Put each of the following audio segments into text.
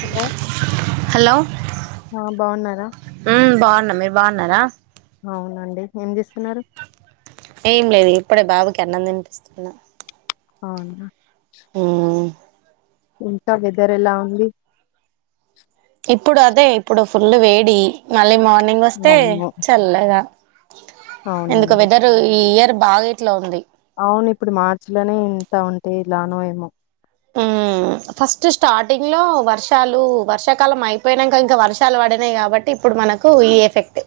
Hello! Hello! ఆ బాగున్నారా? న్నమ్, మీరు బాగున్నారా? అవునండి, ఏం చేస్తున్నారు? ఏం లేదు! ఇప్పుడే బాబుకి అన్నమ్ తినిపిస్తున్నా. అవునా! మ్ ఇంకా, వెదర్ ఎలా ఉంది? ఇప్పుడు అదే, ఇప్పుడు ఫుల్ వేడి, మళ్ళీ మార్నింగ్ వస్తే అవును చల్లగా. ఎందుకొ, అవునండి వెదర్ ఈ ఇయర్ బాగా ఇట్లా ఉంది. అవును, ఇప్పుడు మార్చి లోనే ఇంత ఉంటే, ఎలానో ఏమో. మ్ ఫస్ట్ స్టార్టింగ్ లో, వర్షాలు వర్షాకాలం అయిపోయినాక, ఇంకా వర్షాలు పడి. కాబట్టి ఇప్పుడు, మనకు ఈ ఎఫెక్ట్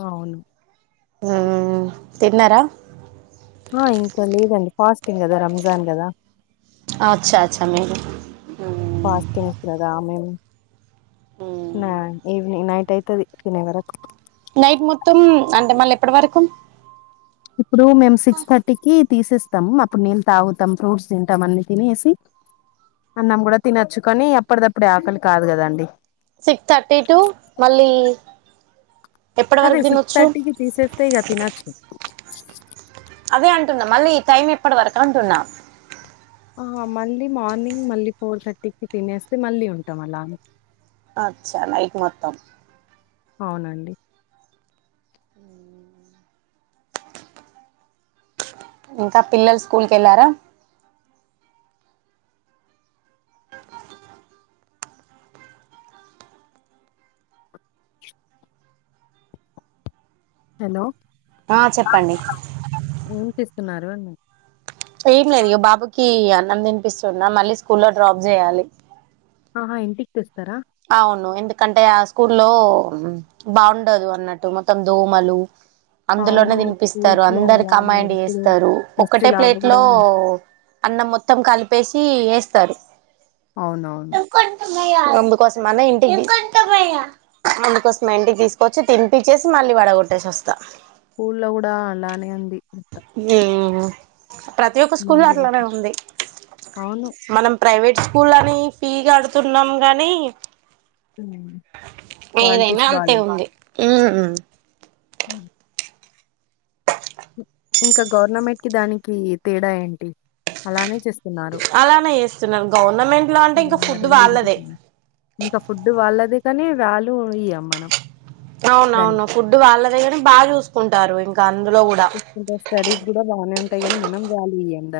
అవును! ఉమ్ తిన్నారా? ఆ ఇంకా లేదండి, ఫాస్టింగ్ గదా, రంజాన్ గదా. అచ్చా అచ్చా మీరు ఫాస్టింగ్స్ గదా మేము. నా ఈవినింగ్ నైట్ అయితది. తినే వరకు నైట్ మొత్తం, అంటే మళ్ళ ఎప్పటి వరకు. ఇప్పుడు, మేము సిక్స్ థర్టీకి. తీసేస్తాం. అప్పుడు నీళ్ళ తాగుతాం, ఫ్రూట్స్ తింటాం. అన్ని తినేసి అన్నం కూడా తినచ్చుకాని, అప్పటిదప్పుడే ఆకలి కాదు కదండి. సిక్స్ థర్టీ టు మళ్ళీ. ఎప్పటి అదే వరకు సిక్స్ తినొచ్చు థర్టీకి తీసేస్తే ఇగా తినొచ్చు. అదే అంటున్నా, మళ్ళీ ఈ టైం ఎప్పటి వరకు అంటున్నాం. ఆ మళ్ళీ మార్నింగ్, మళ్ళీ ఫోర్ థర్టీకిి తినేస్తే, మళ్ళీ ఉంటాం. అలానే అచ్చా నైట్ మొత్తం. అవునండి! ఇంకా, పిల్లలు స్కూల్ కి వెళ్ళారా. హలో ఆ చెప్పఅండి తున్నారు ఏమ్ లేదు ఇగ బాబుకి అన్నం తినిపిస్తుఅన్నా మళ్ళీ స్కూల్లో డ్రాప్ చేయాలి అ ఇంటికి తిస్తారా అవును ఎందుకంటే ఆ స్కూల్లో బావుండదు అన్నఅట్టు మొత్తం దోమలు అందులోనే అవును. తినిపిస్తారు స్కూల్స్‌లో అందరు అలానే కమాయిండ్ ఇప్పుడు చేస్తారు ఫస్ట్ ఒక్కటే లాగా ప్లేట్ గూడా లో అన్నం మొత్తం కలిపేసి వేస్తారు అవును అవును నందుకోసం అని ఇంటికి తీస్ ముందుకోస్తున్నాయండి ఇంటికి తీసుకొచ్చి తినిపచ్చేసి మళ్ళీ వడగొట్టేసి వస్తా స్కూల్లో కూడా అలానే ఉంది మొత్తం. మ్ ప్రతి ఒక్క స్కూల్ అట్లానే ముందులకి ఉంది అవును. మనం ప్రైవేట్ స్కూల్ అని ఫీజ్ కడుతున్నాం గాని హ్మ్. ఏదైనా క్వాలిటీస్ అంతే గ్ మరి ఉ అ ఇంకా గవర్నమెంట్ కి దానికి తేడా ఏంటి అలానే చేస్త్ అలానే చేస్తున్నారు గవర్నమెంట్ లో అంటే హ్మ్. ఇంకా ఆ ఫుడ్ వాళ్ళదే రెండింటికి. ఇంకా ఫుడ్ వాళ్ళదే కానీ వాల్యూ ఇ్యమ్ మనం అవును దానికి. అవును ఫుడ్ వాళ్ళదే గాని బాగా చూసుకు ఉంటారు ఇంకా అందులో కూడా ఇప్పుడు స్టడీస్ కూడా బానే ఉంటాయి కాని మనం వ్యాలీ ఇయ్యమ్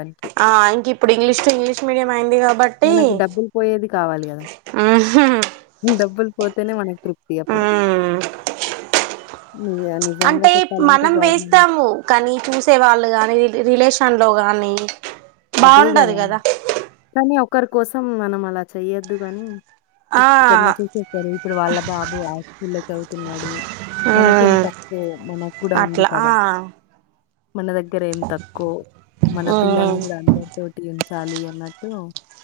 ఆ ఆయన్కి ఇప్పుడు ఇంగ్లీష్ ట్ట్ ఇంగ్లీష్ మీడియం ఆయన్ మనకి డబ్బులు పోయేది కావాలి కదా డబ్బుల్ పోతేనే మనక్ తృప్తి అప్పుడు నిజ నిజంగా అంటే చెప్పాలంటే మనం గవర్నమెంట్ వేస్తాము కానీ చూసే వాళ్ళు కానీ రిలేషన్ తన్ లో కానీ అదే కద కానీ ఒకరి కోసం మనం అలా చెయ్యొద్దు కాని ఆ ఇప్పుడు ఒకరిని చూసేస్తారు ఇప్పుడు వాళ్ళ బాబు ఆస్టల్ లో చదువుతు అన్నాడు మనకే మ్ మ్మ్ తక్కువ మనకు కూడా ఉంది అట్లా కదా ఆ మన దగ్గర ఏం తక్కువు మన మ్మ్ పిల్లల్ని కూడా అందరి తోటి ఉంచాలి అన్న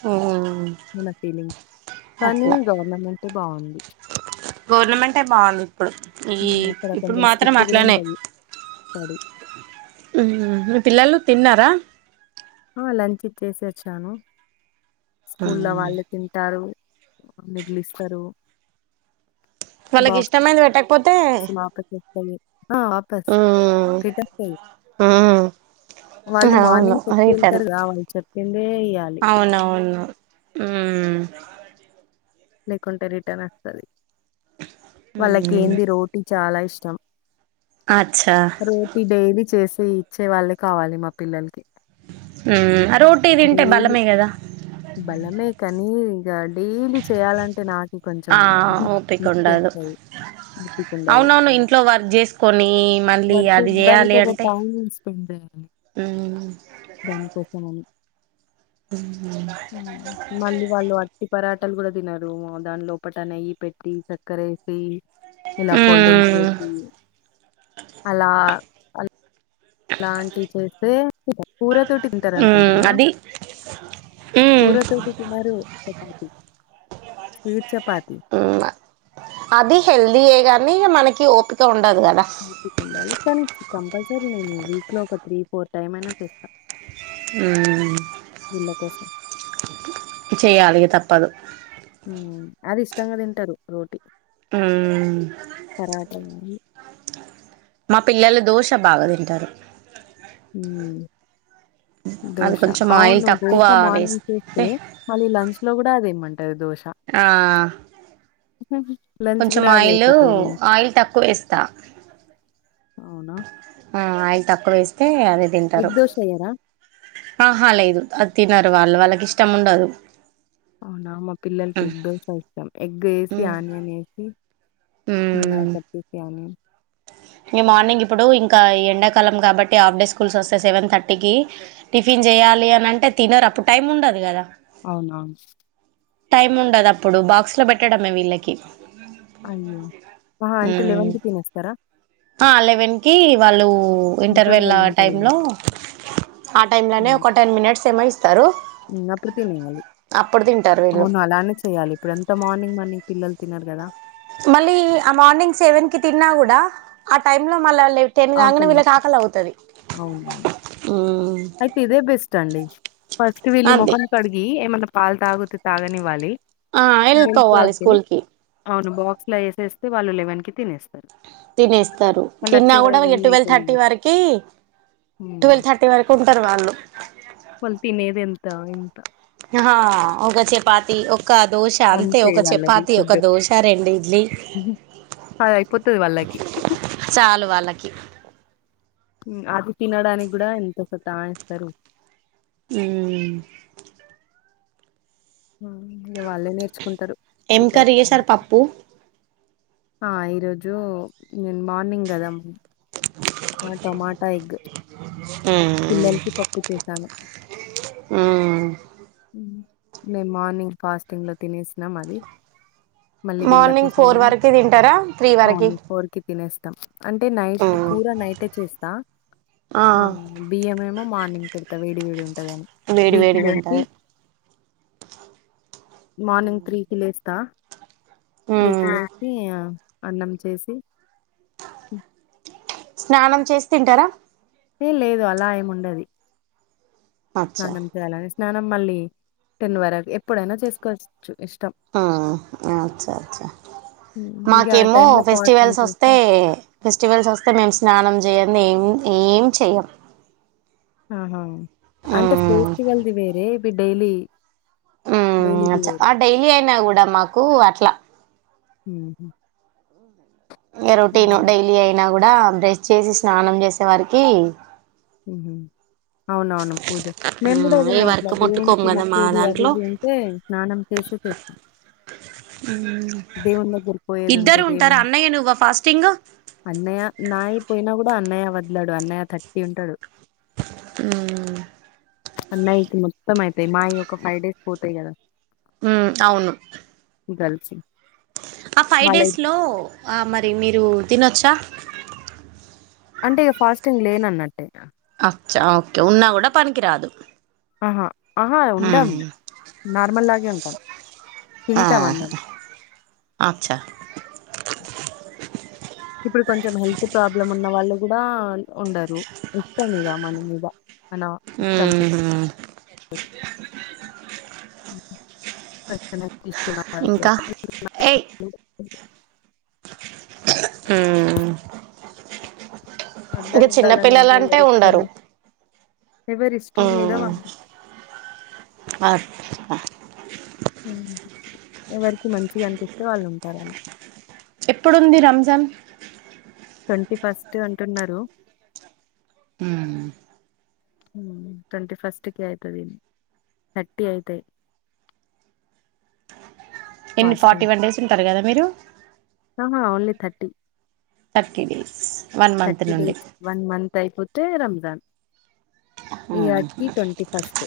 మ్మ్ మన ఫీలింగ్ కానీ గవర్నమెంట్ బావుంది గోర్నమెంటే బావుంది ఇప్పుడు ఈ హ్మ్. అక్కడ ఇప్పుడు మాత్రం అట్లానే తడి మ్ మీ పిల్లలు తిన్నారా ఆ లంచ్ ఇచ్చేసి వచ్చాను స్కూల్ల వాళ్ళు తింటారు మిగిలి ఇస్తారు వాళ్ళకి ఇష్టమైన్ది పెట్టక్ సిమా ఆకర్ టిక్ తాని ఆ ఆపస్ మ్మ్ క్రిటక్ మ్మ్ వాళ్ళు అవును మార్నింగ్ చెప్పి రిటర్న్ వెళ్తారు కదా వాళ్ళు చెప్పిందే ఇయ్యాలి ఉమ్ లేకుంటే రిటర్న్ వస్త అది వాళ్ళకి మ్మ్ ఏంది రోటీ చ్ చాలా ఇష్టం అచ్చా రోటీ డైలీ చేస్ తే ఇచ్చే వాళ్ళే కావాలి మా పిల్లల్ కి హ్మ్ రోటీ తింటే డైలి బలమే కదా బలమే కానీ ఇగ డైలీ చేయాల అంటే నాకి ఆ కొంచెమ్ ఓపిక మిస్ ఉండదు చేస్తాయి తీస్ కుండ అది అవునవును ఇంట్లో వర్క్ చేసుకొని మళ్ళీ వద్దు అది ఉనడాకి ఒక టైమ్ తిసుకు ఉంది దరాని మ్ దాని కోక్కోనై మళ్ళీ వాళ్ళు అట్టి పరాట ట్టలు కూడా తినరు దాని లోపట నెయ్యి పెట్టి చక్కర వేసి ఇలా ఫోల్డింగ్ హ్మ్ చేసి అలా అ లాంటివి చేస్తే కూర తోటి తింటార హ్మ్ అనుకుంటున్నా అది హ్మ్ కూర తోటి తినరు చపాతి స్వీట్ చపా అది హెల్దీయే గాని మనకి ఓపిక ఉం ఓపిక ఉండాలి కానీ కంపల్సరీ నేను వీక్ లో ఒక త్రీ ఫోర్ టైమ్ అయినా చేస్తా వీళ్ళ కోసం. చేయాలి తప్పదు అది ఇష్టంగా తింటారు రోటీ హ్మ్ పరాట గాని పిల్లలు దోష బాగా తింటారు హ్మ్ అది దోశ కొంచెం ఆయిల్ అవును తక్కువ దోస మార్నింగ్ వేస్తే చేస్తే మళ్ళీ లంచ్ లో కూడా అదేయమంటా ఆ లంచ్ కొంచెం గూడా అదే ఆయిలు అయిపోతది. ఆయిల్ తక్కువ వేస్తా అవునా ఆ ఆయిల్ తక్కువ వేస్తే అదే తింటారు ఎగ్ దోశ ఎయ్యరా? ఆ హ లేదు తినరు వాళ్ళు వాళ్ళకి ఇష్టం ఉండదు అవునా మా పిల్లలకి ఎగ్ దోశ ఇస్తాం ఎగ్ వేసి ఆనియన్ వేసి మా కొచ్చేసిఆనియన్ ఇంక మార్నింగ్ ఇప్పుడు ఇంకా ఎండాకాలం కాబట్టి హాఫ్ డే స్కూల్స్ వస్తే సెవెన్ థర్టీకి టిఫిన్ చేయాలి అని అంటే తినరు అప్పుడు టైం ఉండదు కదా అవునా టైమ్ ఉండదు అప్పుడు బాక్స్ లో పెట్టడమే వీళ్ళకి అయ్యో! ఆహా! అంటే తినేస్తారా? ఆ లెవెన్కి వాళ్ళు ఇంటర్వెల్ ఆ ఉంటది గదా! టైంలో ఆ టైంలోనే హ్మ్. ఒక టెన్ మినిట్స్ ఏమో ఇస్త అప్పుడు తింటారు వీళ్ళు అవును అలానే చెయ్యాలి ఇప్పుడు ఎంత మార్నింగ్ మన పిల్లలు తినరు కదా మళ్ళీ ఆ మార్నింగ్ సెవెన్ కి తిన్నా కూడా ఆ టైమ్ లో మళ్ళ టెన్ కాంగనే ఆకలేయ్ వీళ్ళకు ఆకలవుతది అవునవును. అయితే ఇదే బెస్ట్ అండి ఫస్ట్ వీళ్ళు అది ముఖం కడిగి ఏమైనా పాలు తాగితే తాగనివ్వాలి ఆ వెళ్ళిపోవాలి స్కూల్ కి [unintelligible] బాక్స్ లో వేసేస్తే వాళ్ళు లెవెన్ కి తినేస్తారు తినేస్తారు మళ్ళొచ్చే తిన్నా కూడా వరకు మీ ట్వెల్వ్ అయితది థర్టీ గదా! వరకి హ్మ్. ట్వెల్వ్ థర్టీ వరకు ఉంటారు వాళ్ళు వాళ్ళు తినేదెంత ఇంత హా ఒక చపాతి ఒక ఒక దోశ అంతే ఒక వాళ్ళది చపాతి ఒక ఫుడ్ దోశ రెండు ఇడ్లీ అది అయిపోతది వాళ్ళకి చాలు వాళ్ళకి అది తినడానికి కూడా ఎంత సతాయీస్తరు హ్మ్ వాళ్ళే నేర్చు ఏం కర్రీ చేసారు పప్పు ఆ ఈరోజు నేను మార్నింగ్ కదా ఆ టమాటా ఎగ్ పిల్లలకి పప్పు చేశాను మ్మ్ మేము మార్నింగ్ ఫాస్టింగ్ లో తినేసినాం అది మళ్ళీ వీళ్ళ మార్నింగ్ ఫోర్ కోసమని వరకు తింటారా త్రీ వరకి అవును ఫోర్ కి తినేస్తాం అంటే నైట్ మ్మ్ కూర నైటే చేస్తా ఆ బియ్యం ఏమో మార్నింగ్ పెడు తా వేడి వేడిగా వేడి వేడిగా ఉంటది మార్నింగ్ త్రీకిి లేస్తా త్రీ కి ఉమ్ లేసి ఆ అన్నం చేసి స్నానం చేసి తింటారా ఏ లేదు అలా ఏముండది అచ్చా స్నానం చేయాలని స్నానం మళ్ళీ టన్ వరకు ఎప్పుడైనా చేసుకోవచ్చు ఇష్టం. ఆ అచ్చా అచ్చా హ్మ్. ఇంక ఆ మాకేమో టైంలో ఫాస్టింగ్ ఫెస్టివల్స్ వస్తే చేస్తే ఫెస్టివల్స్ వస్తే మేము స్నానం జేయ్యనిది ఏం చేయం ఆహా హ అంటే ఫేస్టి వెల్ది వేరే ఇది డైలీ ఉమ్ డైలీది అచ్చ వేరే. ఆ డైలీ అయినా కూడా మాకు అట్లా హు రొటీన్ డైలీ అయినా కూడా బ్రష్ చేసి స్నానం చేసే వారికి హు అవునవును పూజ మేము కూడా ఉమ్ ఏ ఏదన్నా వర్క్ అట్లా ముట్టుకోము దేనికి కదా మా ముక్కది అది దాంట్లో ఇది ఉంటే స్నానం చే సే తింటాం ఉ దేవుని దగ్గరకి పోయేది ఉంటది అన్నయ్య నువ్వా ఫాస్టింగ్ అన్నయ్య నాయి పోయినా కూడా అన్నయ్య వదులడు అన్నయ్య తర్టీ ఉంటాడు హు అన్నయ్య కి మొత్తం అయితాయి మాయ్ ఒక ఫైవ్ డేస్ పోతాయి కదా ఉ అవును గల్ సి ఆ ఫైవ్ డేస్ లో ఆ మరి మీరు తినొచ్చా అంటే ఇక ఫాస్టింగ్ లేనన్నట్టే అచ్చ ఓకే ఉన్నా కూడా పనికిరాదు ఆహా ఆహా ఉండమ్ నార్మల్ లాగే ఉంటాం ఆహా తింటామన్నీ అచ్చా ఇప్పుడు కొంచెం హెల్త్ ప్రాబ్లం ఉన్న వాళ్ళు కూడా ఉండరు ఇష్టం ఇగ మన మీద మన ఇష్టంతో ఉమ్ కొంచెం ఉన్న వాళ్ళు ఇంకా ఏయ్ హు అందరు ఉండాలని ఏమి లేదు ఇష్టం ఉండరు ఎవరిష్టం మీదా ఉమ్ వాళ్లు హా ఎవరికి మంచిగా అనిపిత్తే వాళ్ళు ఉంటారు అలా ఎప్పుడుంది రంజాన్ ట్వంటీ ఫస్ట్ అంటున్నారు హు ట్వంటీ ఫస్ట్ కి అయితది థర్టీ అయితయి ఎన్ని ఫార్టీ ఫాస్టింగ్ వన్ డేస్ ఉంటారు కదా మీరు ఆహా thirty thirty days thirty days one month అయిపోతే రంజాన్ ఈ ఉమ్ యాటికి ట్వంటీ ఫస్ట్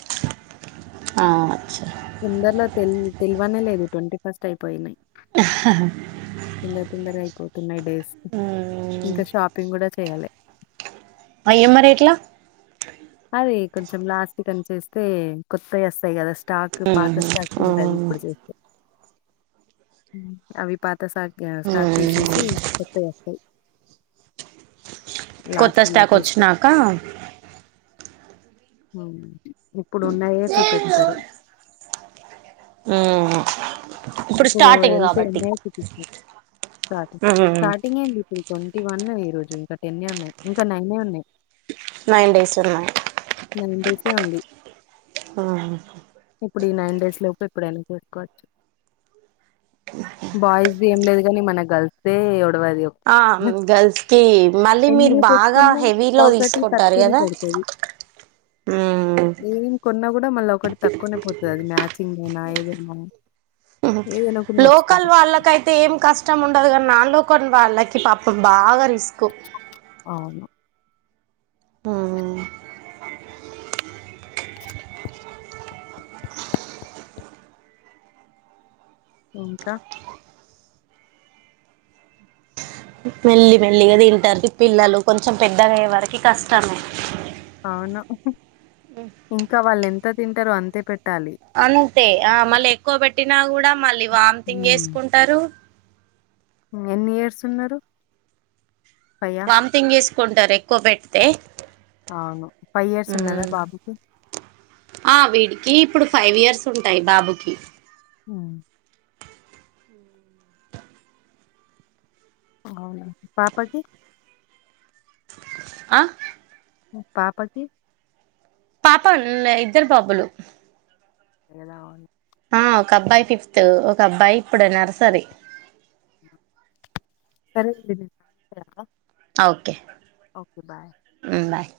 ఆ అచ్చా తొందరలో తెల్ తెలివనే లేదు ట్వంటీ ఫాస్ అయిపోయినయి తొందర తొందర అయిపోతున్నయి డేస్ ఉమ్ ఇంకా షాపింగ్ కూడా చేయలే అయ్యో మరి ఎట్లా అయి కొంచెం లాస్ట్కి అని చేస్తే కొత్తవి వస్త కదా స్టాక్ పాత స్టాక్ ఉహు ఉంటంది ఉమ్ ఇప్పుడు చేత్తే అవి పాత కొత్త సా స్టాక్ ఉమ్ తీసేసి కొత్తవి వస్తాయి కొత్త లాస్ట్ స్టాక్ వచ్చినాక ఇప్పుడున్నయే చూపిత్తరు ఆ ఇప్పుడు వెళ్తే ఉన్నాయే చూపిస్తరు స్టార్టింగ్ ఉమ్ స్టార్టింగ్ ఏందిప్పుడు ట్వంటీ వన్ ఈ రోజు ఇంకా టెన్నే ఉన్నయి ఇంకా నైనే ఉన్నయి నైన్ డేస్ ఉన్నాయి సే ఉంది ఆ ఆ ఇప్పుడు ఈ నైన్ డేస్ లోపు ఎప్పుడైనా చేసుకోవచ్చు బాయ్స్ది ఏం లేదు కాని మన గర్ల్స్దే ఒడవది ఆ గర్ల్స్ కి మళ్ళీ మీరు ఎన్ని బాగా తీసుకున్నా హెవీలో ఒకటి తీసుకుంటారు తక్కువనే కదా పడుతది మ్మ్ ఏం కొన్న కూడా కూడా మళ్ళ ఒకటి తక్కువనే పోతది అది మ్యాచింగ్ ఐనా ఏదైనా ఏదైనా ఒకటి లోకల్ మర్చిపోతాం. వాళ్ళకైతే ఏం కష్టం ఉండదు క నాన్ లోకల్ వాళ్ళకి పాపం బాగా రిస్క్ అవును ఆ ఇంకా మెల్లి మెల్లిగా తింటారు పిల్లలు కొంచెం పెద్దగయ్యే వరకి కష్టమే అవును ఇంకా వాళ్ళు ఎంత తింటారో అంతే పెట్ట అంతే ఆ మళ్ళీ ఎక్కువ పెట్టినా కూడా మళ్ళీ వామ్తింగ్ హ్మ్. చేసుకుంటరు ఎన్ని ఇయర్స్ ఉన్నరు వామితింగ్ చేసుకుంటరు ఎక్కువ పెడితే అవును ఫైవ్ ఇయర్స్ ఉన్నదా బాబుకి ఆ వీడికి ఇప్పుడు ఫైవ్ ఇయర్స్ ఉంటాయి బాబుకి అ అవునా పాపకి ఆ పాపకి పాప ఇద్దరు బాబులు ఎలా ఉ ఆ ఒక అబ్బాయి ఫిఫ్త్ ఒక అబ్బాయి ఇప్పుడు నర్సరీ సరే [inaudible] ఓకే ఓకే బాయ్ ఉమ్ బాయ్